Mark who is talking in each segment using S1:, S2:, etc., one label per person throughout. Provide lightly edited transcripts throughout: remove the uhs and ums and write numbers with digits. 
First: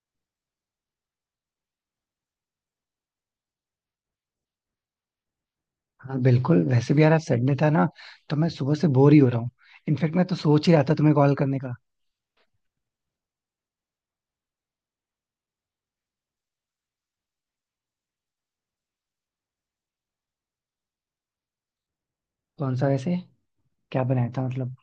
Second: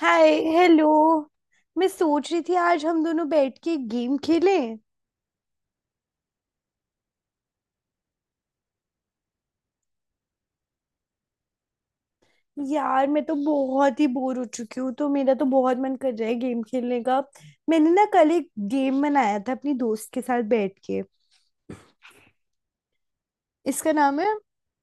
S1: हाय। Hello. मैं सोच रही थी आज हम दोनों बैठ के गेम खेलें।
S2: हाँ, बिल्कुल. वैसे भी यार, आज संडे था ना, तो मैं सुबह से बोर ही हो रहा हूँ. इनफेक्ट मैं तो सोच ही रहा था तुम्हें कॉल करने का.
S1: यार मैं तो बहुत ही बोर हो चुकी हूँ, तो मेरा तो बहुत मन कर रहा है गेम खेलने का। मैंने कल एक गेम बनाया था अपनी दोस्त के साथ बैठ के।
S2: कौन सा वैसे?
S1: इसका
S2: क्या
S1: नाम
S2: बनाया
S1: है,
S2: था मतलब?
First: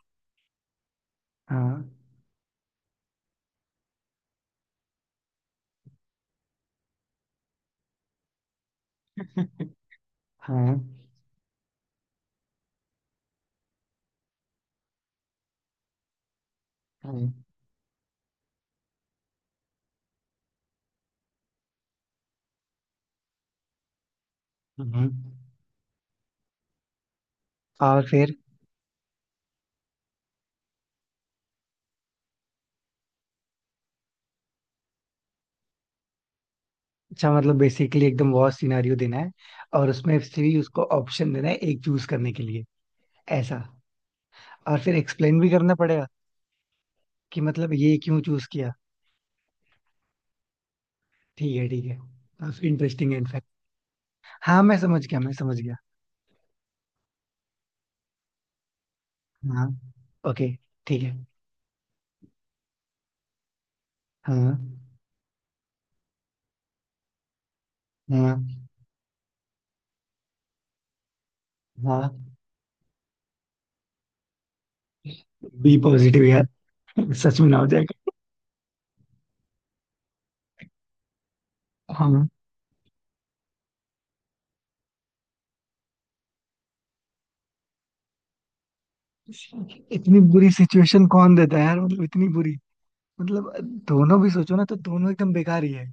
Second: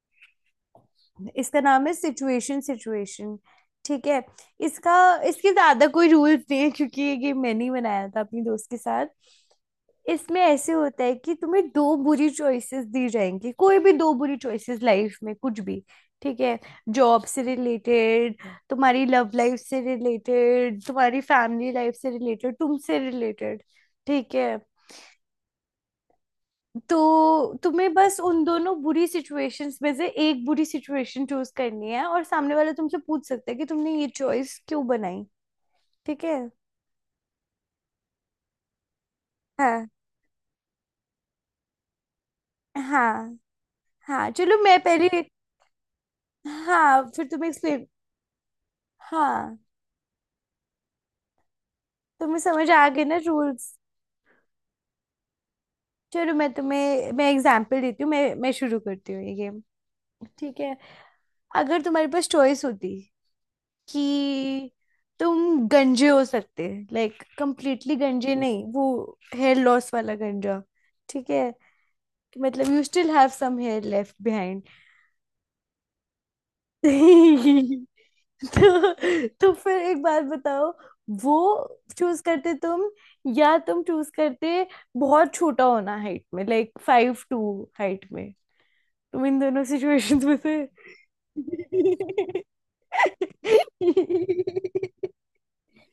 S1: इसका
S2: हाँ.
S1: नाम है सिचुएशन सिचुएशन ठीक है। इसका इसके ज्यादा कोई रूल्स नहीं है क्योंकि ये गेम मैंने ही बनाया था अपनी दोस्त के साथ। इसमें ऐसे
S2: हाँ,
S1: होता है कि तुम्हें दो बुरी चॉइसेस दी जाएंगी, कोई भी दो बुरी चॉइसेस, लाइफ में कुछ भी। ठीक है। जॉब
S2: हाँ.
S1: से रिलेटेड, तुम्हारी लव लाइफ से रिलेटेड, तुम्हारी फैमिली लाइफ से रिलेटेड, तुमसे रिलेटेड। ठीक है।
S2: हम्म।
S1: तो तुम्हें
S2: और
S1: बस
S2: फिर?
S1: उन दोनों बुरी सिचुएशंस में से एक बुरी सिचुएशन चूज करनी है, और सामने वाला तुमसे पूछ सकता है कि तुमने ये चॉइस क्यों बनाई। ठीक है।
S2: अच्छा, मतलब बेसिकली एकदम वॉर सिनेरियो देना है.
S1: हाँ।
S2: और उसमें से भी उसको ऑप्शन देना है एक चूज करने के लिए.
S1: हाँ।
S2: ऐसा?
S1: हाँ, चलो मैं
S2: और फिर
S1: पहले।
S2: एक्सप्लेन भी करना पड़ेगा?
S1: हाँ, फिर
S2: कि
S1: तुम्हें
S2: मतलब
S1: एक्सप्लेन।
S2: ये क्यों चूज किया.
S1: हाँ।
S2: ठीक है, ठीक है.
S1: तुम्हें
S2: काफी
S1: समझ आ गए
S2: इंटरेस्टिंग
S1: ना
S2: है इनफैक्ट.
S1: रूल्स?
S2: हाँ, मैं समझ गया, मैं समझ गया.
S1: चलो मैं तुम्हें, मैं एग्जांपल देती हूँ। मैं शुरू करती हूँ ये गेम।
S2: हाँ. ओके.
S1: ठीक है।
S2: ठीक है.
S1: अगर तुम्हारे पास चॉइस होती
S2: हाँ.
S1: कि तुम गंजे हो सकते, लाइक कंप्लीटली गंजे
S2: हाँ.
S1: नहीं, वो हेयर लॉस वाला गंजा। ठीक है।
S2: हाँ.
S1: कि मतलब you still have some hair left behind.
S2: Be positive यार. सच में ना हो जाएगा.
S1: तो फिर एक बात बताओ, वो चूज
S2: हम.
S1: करते तुम, या तुम चूज करते बहुत छोटा होना हाइट में, लाइक 5'2"। हाइट में? तुम इन दोनों
S2: इतनी
S1: सिचुएशंस में
S2: बुरी
S1: थे।
S2: सिचुएशन कौन देता है यार, मतलब इतनी बुरी. मतलब दोनों भी सोचो ना, तो दोनों एकदम बेकार ही है.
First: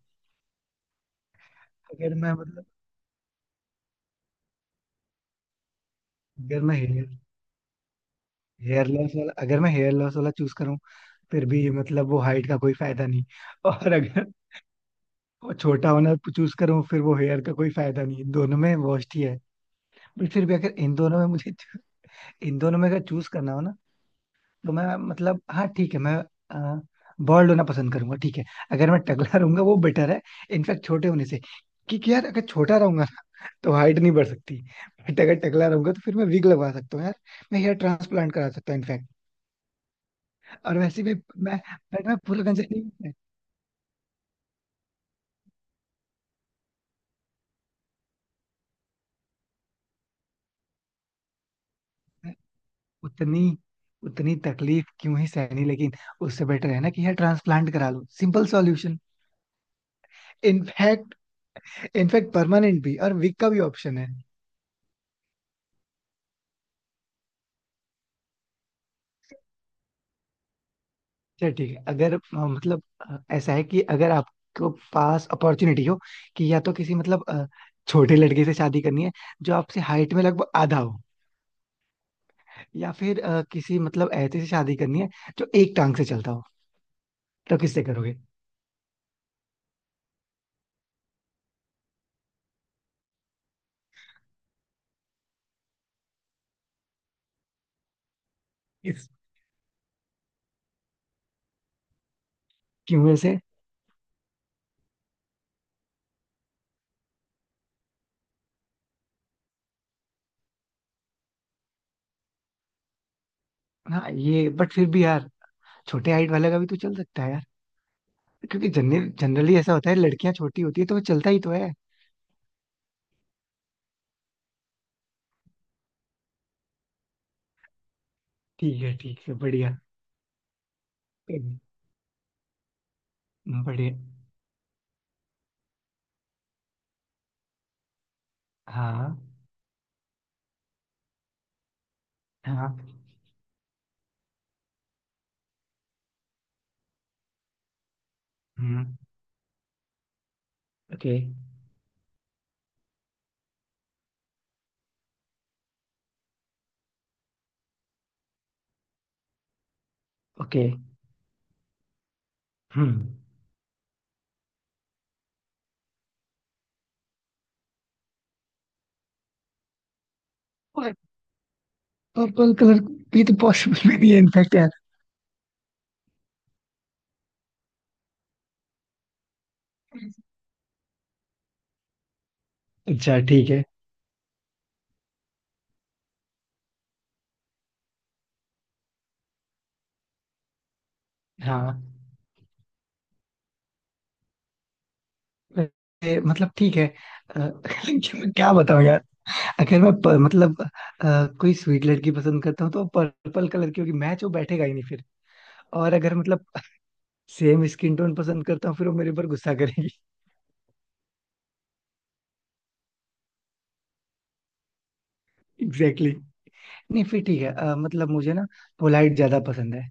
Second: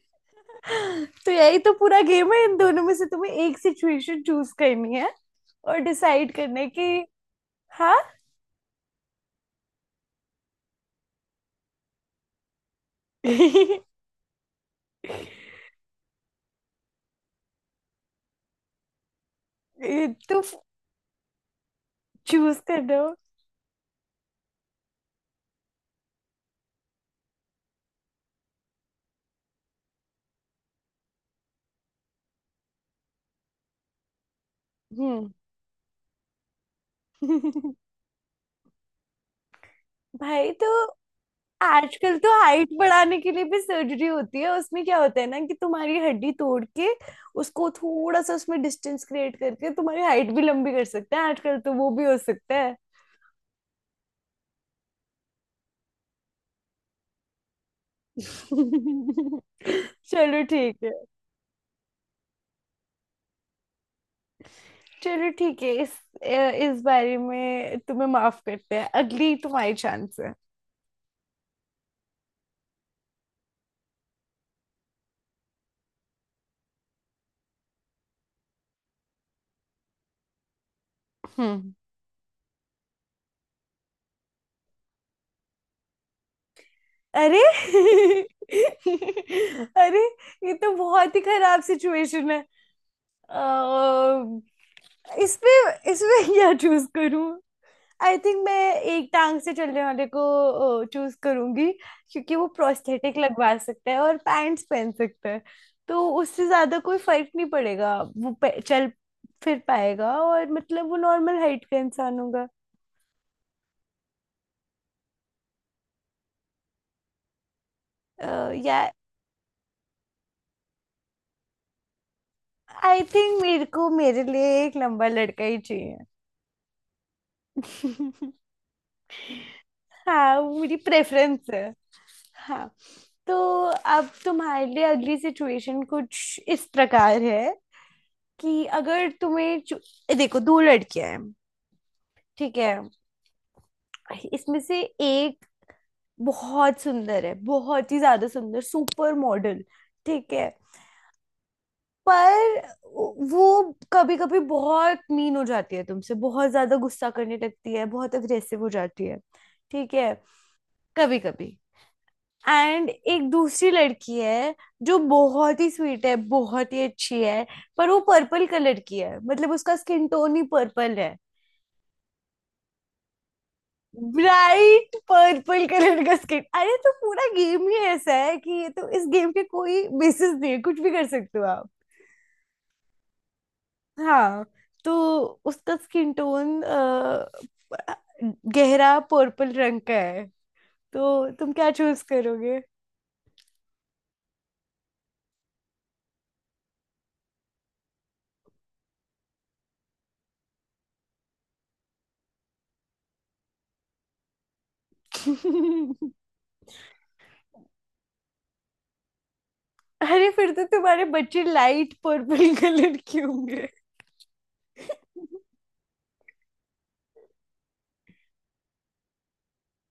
S1: तो यही तो पूरा
S2: अगर
S1: गेम
S2: मैं,
S1: है, इन
S2: मतलब,
S1: दोनों में से तुम्हें एक सिचुएशन चूज करनी है और डिसाइड करना
S2: अगर
S1: है
S2: मैं
S1: कि।
S2: हेयर
S1: हाँ।
S2: हेयर लॉस वाला अगर मैं हेयर लॉस वाला चूज करूँ, फिर भी मतलब वो हाइट का कोई फायदा नहीं.
S1: ये
S2: और अगर वो छोटा होना चूज करूँ, फिर वो हेयर का कोई फायदा नहीं. दोनों में worst ही है. बट
S1: तो
S2: फिर भी अगर इन दोनों में मुझे इन
S1: चूज
S2: दोनों
S1: कर
S2: में
S1: रहे
S2: अगर
S1: हो।
S2: चूज करना हो ना, तो मैं, मतलब, हाँ, ठीक है, मैं बॉल्ड होना पसंद करूंगा, ठीक है. अगर मैं टकला रहूंगा, वो बेटर है इनफैक्ट छोटे होने से. क्योंकि यार, अगर छोटा रहूंगा ना, तो हाइट नहीं बढ़ सकती. बट
S1: हम्म।
S2: अगर टकला रहूंगा तो फिर मैं विग लगवा सकता हूँ यार. मैं हेयर ट्रांसप्लांट करा सकता हूँ इनफैक्ट.
S1: भाई तो
S2: और वैसे भी मैं मैं,
S1: आजकल
S2: मैं
S1: तो
S2: पूरा कंजर
S1: हाइट
S2: नहीं. मैं
S1: बढ़ाने के लिए भी सर्जरी होती है, उसमें क्या होता है ना कि तुम्हारी हड्डी तोड़ के उसको थोड़ा सा, उसमें डिस्टेंस क्रिएट करके तुम्हारी हाइट भी लंबी कर सकते हैं, आजकल तो वो भी हो सकता है।
S2: उतनी उतनी तकलीफ क्यों ही सहनी, लेकिन उससे बेटर है ना कि हेयर ट्रांसप्लांट करा लो, सिंपल सॉल्यूशन.
S1: चलो ठीक है।
S2: इनफैक्ट इनफैक्ट परमानेंट भी और विग का भी ऑप्शन है.
S1: चलो ठीक है। इस बारे में तुम्हें माफ करते हैं, अगली तुम्हारी चांस है।
S2: चल ठीक है, अगर मतलब, ऐसा है कि अगर आपको पास अपॉर्चुनिटी हो कि या तो किसी, मतलब, छोटे लड़के से शादी करनी है जो आपसे हाइट में लगभग आधा हो,
S1: हम्म।
S2: या फिर किसी, मतलब, ऐसे से शादी करनी है जो एक टांग से चलता हो,
S1: अरे।
S2: तो किससे करोगे?
S1: अरे, ये तो बहुत ही खराब सिचुएशन है। अ, इसमें इसमें क्या चूज करूं? आई थिंक मैं एक
S2: इस
S1: टांग से चलने वाले को चूज करूंगी, क्योंकि वो
S2: क्यों
S1: प्रोस्थेटिक
S2: से?
S1: लगवा सकता है और पैंट्स पहन सकता है, तो उससे ज्यादा कोई फर्क नहीं पड़ेगा, चल फिर पाएगा, और मतलब वो नॉर्मल हाइट का इंसान होगा।
S2: हाँ, ये, बट फिर भी यार, छोटे हाइट वाले का भी तो चल सकता है यार. क्योंकि
S1: या
S2: जनरली ऐसा होता है, लड़कियां छोटी होती है, तो वो चलता ही तो है.
S1: आई थिंक मेरे को, मेरे लिए एक लंबा लड़का ही चाहिए।
S2: ठीक है, ठीक है, बढ़िया.
S1: हाँ वो मेरी प्रेफरेंस है। हाँ। तो
S2: बढ़िया.
S1: अब तुम्हारे लिए अगली सिचुएशन कुछ इस प्रकार है कि अगर
S2: हाँ.
S1: देखो दो लड़कियां हैं। ठीक है।
S2: हाँ.
S1: इसमें से एक बहुत सुंदर है, बहुत ही ज्यादा सुंदर,
S2: हम्म.
S1: Super model. ठीक है।
S2: ओके.
S1: पर वो कभी कभी बहुत मीन हो जाती है, तुमसे बहुत ज्यादा गुस्सा करने लगती है, बहुत अग्रेसिव हो जाती है। ठीक है।
S2: ओके.
S1: कभी कभी। एंड
S2: हम्म.
S1: एक दूसरी लड़की है जो बहुत ही स्वीट है, बहुत ही अच्छी है, पर वो पर्पल कलर की है, मतलब उसका स्किन टोन ही पर्पल है।
S2: पर्पल कलर भी तो पॉसिबल भी नहीं है इनफैक्ट यार.
S1: ब्राइट पर्पल कलर का स्किन, अरे तो पूरा गेम ही ऐसा है कि ये तो, इस गेम के कोई बेसिस नहीं है, कुछ भी कर सकते हो आप।
S2: अच्छा, ठीक है.
S1: हाँ। तो उसका स्किन टोन गहरा पर्पल रंग का है, तो तुम क्या
S2: हाँ.
S1: चूज करोगे?
S2: मतलब ठीक है, अ, लेकिन मैं क्या बताऊं यार. अगर मैं मतलब, कोई स्वीट लड़की पसंद करता हूँ तो पर्पल कलर की होगी, मैच वो बैठेगा ही नहीं फिर. और अगर मतलब सेम स्किन टोन पसंद करता हूँ, फिर वो मेरे पर गुस्सा करेगी.
S1: अरे फिर तो तुम्हारे बच्चे लाइट पर्पल कलर के होंगे।
S2: Exactly exactly. नहीं, फिर ठीक है, मतलब मुझे ना पोलाइट ज्यादा पसंद है.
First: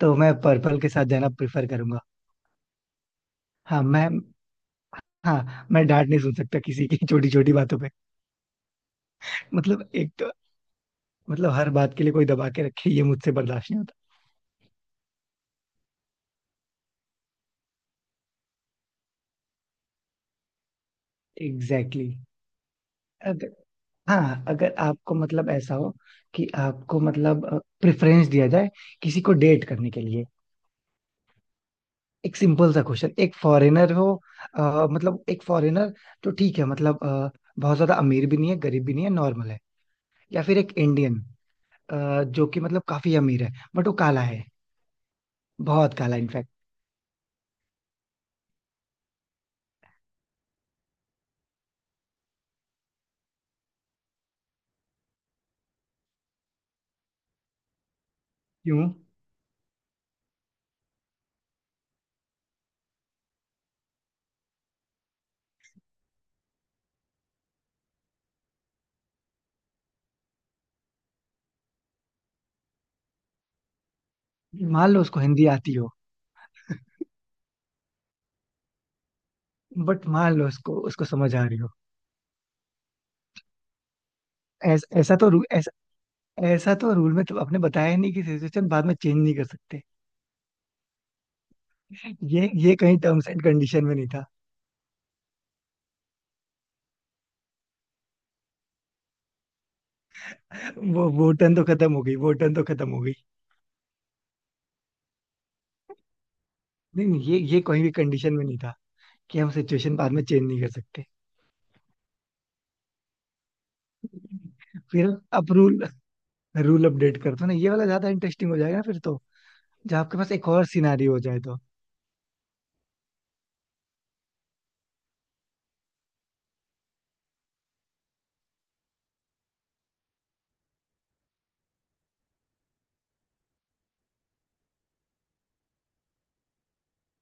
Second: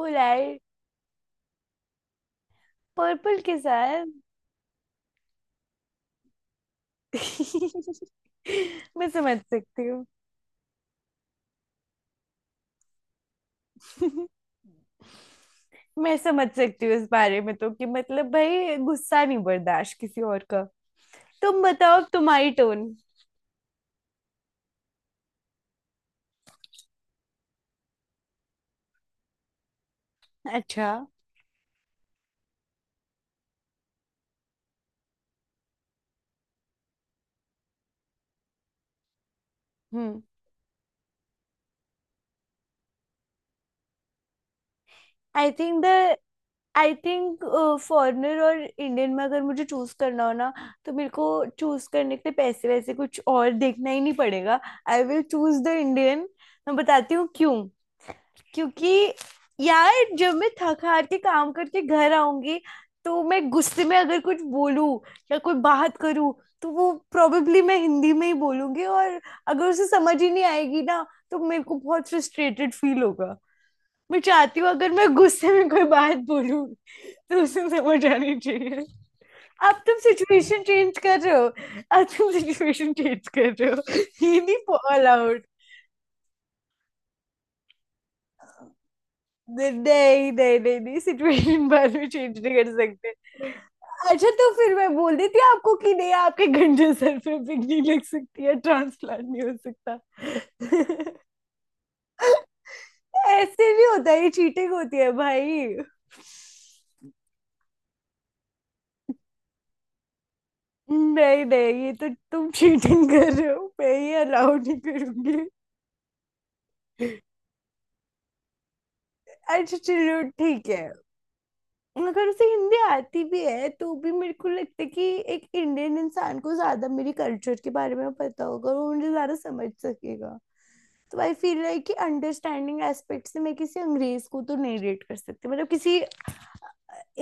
S2: तो मैं पर्पल के साथ जाना प्रेफर करूंगा.
S1: पर्पल के
S2: हाँ
S1: साथ।
S2: मैं हाँ, मैं डांट नहीं सुन सकता किसी की छोटी छोटी बातों पे.
S1: मैं समझ सकती
S2: मतलब
S1: हूँ।
S2: एक तो, मतलब हर बात के लिए कोई दबा के रखे, ये मुझसे बर्दाश्त नहीं होता.
S1: मैं समझ सकती हूँ इस बारे में तो, कि मतलब भाई गुस्सा नहीं बर्दाश्त किसी और का। तुम बताओ,
S2: एग्जैक्टली
S1: अब
S2: exactly.
S1: तुम्हारी टोन।
S2: अगर, हाँ, अगर आपको मतलब ऐसा हो कि आपको मतलब प्रेफरेंस दिया जाए किसी को डेट करने के लिए.
S1: अच्छा।
S2: एक सिंपल सा क्वेश्चन, एक फॉरेनर हो, मतलब एक फॉरेनर, तो ठीक है, मतलब, बहुत ज्यादा अमीर भी नहीं है, गरीब भी नहीं है, नॉर्मल है.
S1: हम्म।
S2: या फिर एक इंडियन, जो कि मतलब काफी अमीर है, बट वो काला है.
S1: आई थिंक द,
S2: बहुत काला इनफैक्ट.
S1: आई थिंक फॉरेनर और इंडियन में अगर मुझे चूज करना हो ना, तो मेरे को चूज करने के लिए पैसे वैसे कुछ और देखना ही नहीं पड़ेगा। I will choose the Indian. मैं बताती हूँ क्यों।
S2: क्यों?
S1: क्योंकि यार जब मैं थक हार के काम करके घर आऊंगी, तो मैं गुस्से में अगर कुछ बोलूं या कोई बात करूं, तो वो प्रोबेबली, मैं हिंदी में ही बोलूंगी, और अगर उसे समझ ही नहीं आएगी ना, तो मेरे को बहुत फ्रस्ट्रेटेड फील होगा। मैं चाहती हूँ अगर
S2: मान लो
S1: मैं
S2: उसको हिंदी
S1: गुस्से में
S2: आती
S1: कोई
S2: हो.
S1: बात बोलूं तो उसे समझ आनी चाहिए। अब तुम
S2: बट मान लो
S1: सिचुएशन
S2: उसको
S1: चेंज
S2: उसको
S1: कर रहे
S2: समझ आ
S1: हो।
S2: रही हो.
S1: अब तुम सिचुएशन चेंज कर रहे हो, हिंदी नहीं
S2: ऐस, ऐसा तो
S1: अलाउड।
S2: रू- ऐस, ऐसा तो रूल में तो आपने बताया ही नहीं कि सिचुएशन बाद में चेंज नहीं कर
S1: नहीं
S2: सकते.
S1: नहीं। नहीं नहीं, सिचुएशन बाद में चेंज
S2: ये
S1: नहीं कर
S2: ये कहीं
S1: सकते।
S2: टर्म्स एंड कंडीशन में नहीं था.
S1: अच्छा तो फिर मैं बोल देती आपको कि नहीं, आपके गंजे सर पे पिक नहीं लग सकती है, ट्रांसप्लांट नहीं हो सकता।
S2: वो टर्न तो खत्म हो गई, वो टर्न तो खत्म हो गई.
S1: ऐसे भी होता है ये, चीटिंग होती है भाई।
S2: नहीं, नहीं, ये कहीं भी कंडीशन में नहीं था कि हम सिचुएशन बाद में चेंज नहीं कर सकते.
S1: नहीं नहीं, ये तो तुम चीटिंग कर रहे हो, मैं ये अलाउ नहीं
S2: फिर
S1: करूंगी।
S2: आप रूल रूल अपडेट कर दो ना, ये वाला ज्यादा इंटरेस्टिंग हो जाएगा फिर तो.
S1: अच्छा
S2: जब आपके
S1: चलो
S2: पास एक और
S1: ठीक है।
S2: सिनारियो हो जाए तो.
S1: अगर उसे हिंदी आती भी है, तो भी मेरे को लगता है कि एक इंडियन इंसान को ज्यादा मेरी कल्चर के बारे में पता होगा और वो मुझे ज्यादा समझ सकेगा। तो आई फील लाइक कि अंडरस्टैंडिंग एस्पेक्ट से, मैं किसी अंग्रेज को तो नहीं रेट कर सकती, मतलब किसी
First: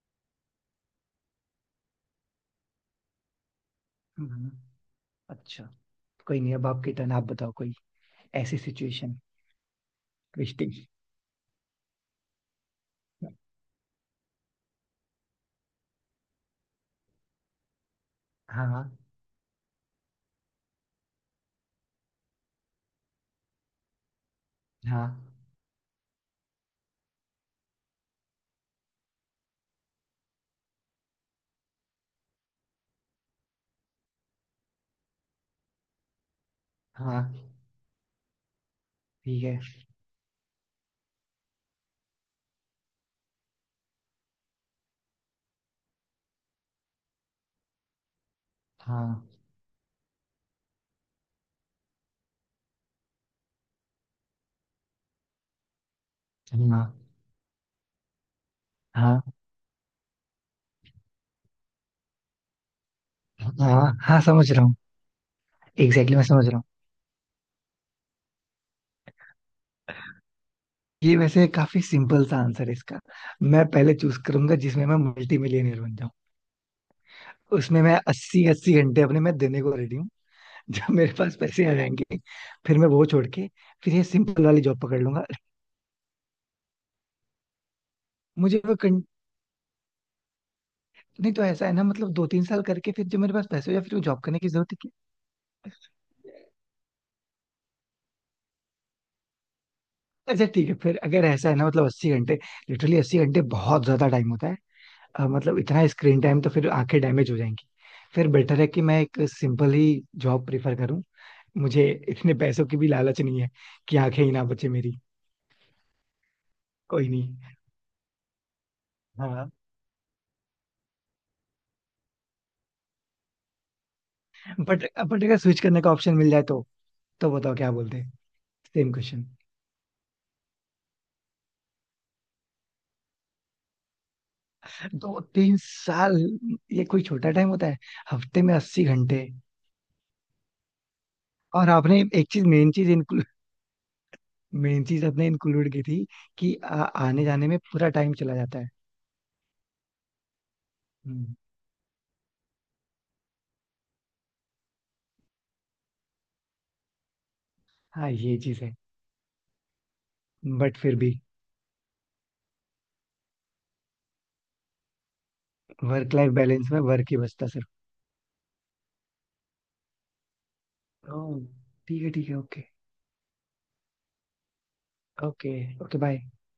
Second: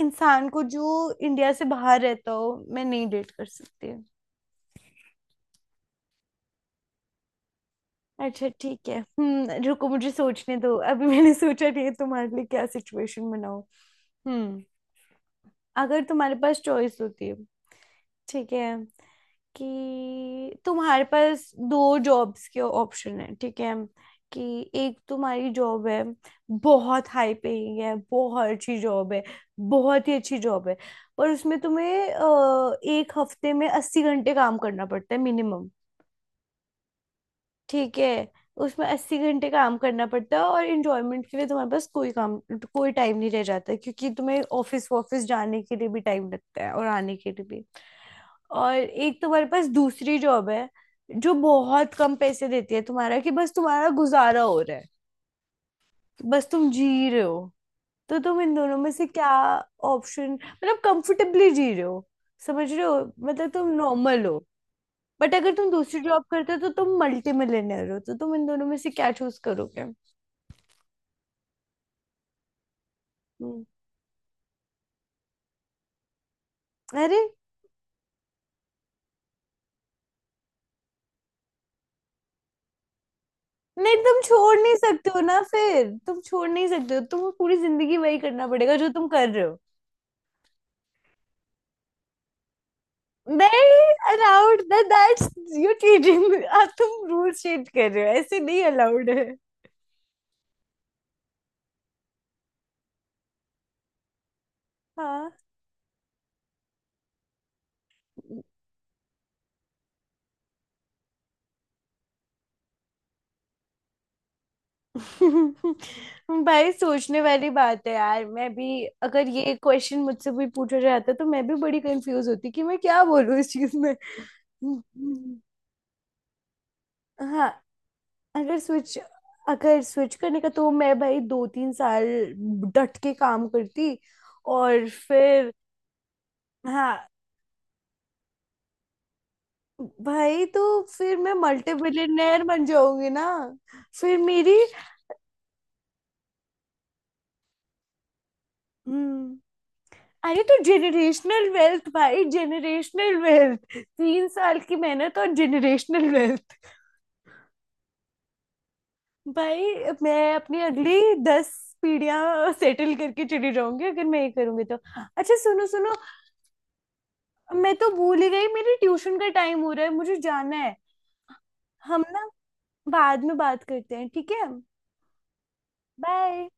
S1: इंसान को जो इंडिया से बाहर रहता हो, मैं नहीं डेट कर सकती हूँ।
S2: हम्म. अच्छा. कोई नहीं, अब आपकी टर्न, आप बताओ कोई
S1: अच्छा
S2: ऐसी
S1: ठीक है।
S2: सिचुएशन,
S1: हम्म, रुको मुझे सोचने
S2: ट्विस्टिंग.
S1: दो, अभी मैंने सोचा नहीं है तुम्हारे लिए क्या सिचुएशन बनाऊं। हम्म। अगर तुम्हारे पास चॉइस होती है, ठीक है,
S2: हाँ.
S1: कि तुम्हारे पास दो जॉब्स के ऑप्शन है। ठीक है। कि एक
S2: हाँ.
S1: तुम्हारी जॉब है, बहुत हाई पेइंग है, बहुत अच्छी जॉब है, बहुत ही अच्छी जॉब है, और उसमें तुम्हें एक हफ्ते में 80 घंटे काम करना पड़ता है मिनिमम।
S2: हाँ.
S1: ठीक है। उसमें अस्सी
S2: ठीक
S1: घंटे
S2: है.
S1: काम करना पड़ता है और इंजॉयमेंट के लिए तुम्हारे पास कोई काम, कोई टाइम नहीं रह जाता है, क्योंकि तुम्हें ऑफिस ऑफिस जाने के लिए भी टाइम लगता है और आने के लिए भी। और एक
S2: हाँ.
S1: तुम्हारे पास दूसरी जॉब है, जो बहुत कम पैसे देती है तुम्हारा, कि बस तुम्हारा गुजारा हो रहा है, बस तुम जी
S2: हाँ.
S1: रहे हो। तो तुम इन दोनों में से
S2: हाँ.
S1: क्या ऑप्शन, मतलब कंफर्टेबली जी रहे हो, समझ रहे हो, मतलब तुम
S2: हाँ. हाँ,
S1: नॉर्मल हो।
S2: समझ रहा हूँ.
S1: बट अगर तुम
S2: एग्जैक्टली
S1: दूसरी
S2: exactly, मैं
S1: जॉब
S2: समझ
S1: करते
S2: रहा
S1: हो,
S2: हूँ.
S1: तो तुम मल्टी मिलियनर हो। तो तुम इन दोनों में से क्या चूज करोगे?
S2: ये वैसे काफी सिंपल सा आंसर है इसका.
S1: हम्म।
S2: मैं पहले चूज करूंगा जिसमें मैं मल्टी मिलियनर बन जाऊँ.
S1: अरे
S2: उसमें मैं 80-80 घंटे अपने मैं देने को रेडी हूँ. जब मेरे पास पैसे आ जाएंगे, फिर मैं वो छोड़ के फिर
S1: नहीं,
S2: ये
S1: तुम
S2: सिंपल
S1: छोड़
S2: वाली
S1: नहीं
S2: जॉब पकड़
S1: सकते हो
S2: लूंगा.
S1: ना, फिर तुम छोड़ नहीं सकते हो, तुम्हें पूरी जिंदगी वही करना
S2: मुझे वो
S1: पड़ेगा जो
S2: कं...
S1: तुम कर रहे हो।
S2: नहीं तो ऐसा है ना, मतलब 2-3 साल करके फिर जब मेरे पास पैसे हो, या
S1: नहीं
S2: फिर वो जॉब करने की
S1: अलाउड
S2: जरूरत ही
S1: दैट,
S2: क्या?
S1: That's you cheating.
S2: है?
S1: आप, तुम रूल चेंज कर रहे हो, ऐसे नहीं अलाउड है।
S2: अच्छा, ठीक है, फिर अगर ऐसा है ना, मतलब 80 घंटे, लिटरली 80 घंटे बहुत ज्यादा टाइम होता है.
S1: हाँ।
S2: मतलब इतना स्क्रीन टाइम तो फिर आंखें डैमेज हो जाएंगी. फिर बेटर है कि मैं एक सिंपल ही जॉब प्रिफर करूं. मुझे इतने पैसों की भी लालच नहीं है कि आंखें ही ना बचे मेरी.
S1: भाई
S2: कोई
S1: सोचने
S2: नहीं.
S1: वाली बात है यार, मैं भी अगर,
S2: हाँ.
S1: ये क्वेश्चन मुझसे भी पूछा जाता तो मैं भी बड़ी कंफ्यूज होती कि मैं क्या बोलूँ इस चीज में।
S2: बट अगर स्विच करने का ऑप्शन मिल जाए तो
S1: हाँ।
S2: बताओ क्या बोलते हैं.
S1: अगर
S2: सेम
S1: स्विच,
S2: क्वेश्चन.
S1: अगर स्विच करने का, तो मैं भाई 2 3 साल डट के काम करती और
S2: दो
S1: फिर।
S2: तीन साल ये कोई
S1: हाँ।
S2: छोटा टाइम होता है? हफ्ते में 80 घंटे.
S1: भाई तो फिर मैं
S2: और
S1: मल्टी
S2: आपने एक
S1: बिलियनेयर
S2: चीज
S1: बन
S2: मेन चीज
S1: जाऊंगी ना।
S2: इंक्लूड
S1: फिर मेरी।
S2: मेन चीज आपने इंक्लूड की थी कि आने जाने में पूरा टाइम चला जाता है.
S1: हम्म। अरे तो
S2: हम्म.
S1: जेनरेशनल वेल्थ भाई, जेनरेशनल वेल्थ, 3 साल की मेहनत और जेनरेशनल वेल्थ।
S2: हाँ, ये चीज है.
S1: भाई मैं अपनी
S2: बट फिर
S1: अगली
S2: भी
S1: 10 पीढ़ियां सेटल करके चली जाऊंगी अगर मैं ये करूंगी तो। अच्छा सुनो सुनो,
S2: वर्क लाइफ बैलेंस में वर्क ही बचता सिर्फ.
S1: मैं तो भूल ही गई, मेरी ट्यूशन का टाइम हो रहा है, मुझे जाना है।
S2: ओह.
S1: हम
S2: ठीक है,
S1: ना,
S2: ठीक है. ओके.
S1: बाद में बात करते हैं ठीक है।
S2: ओके. Okay, bye.
S1: बाय।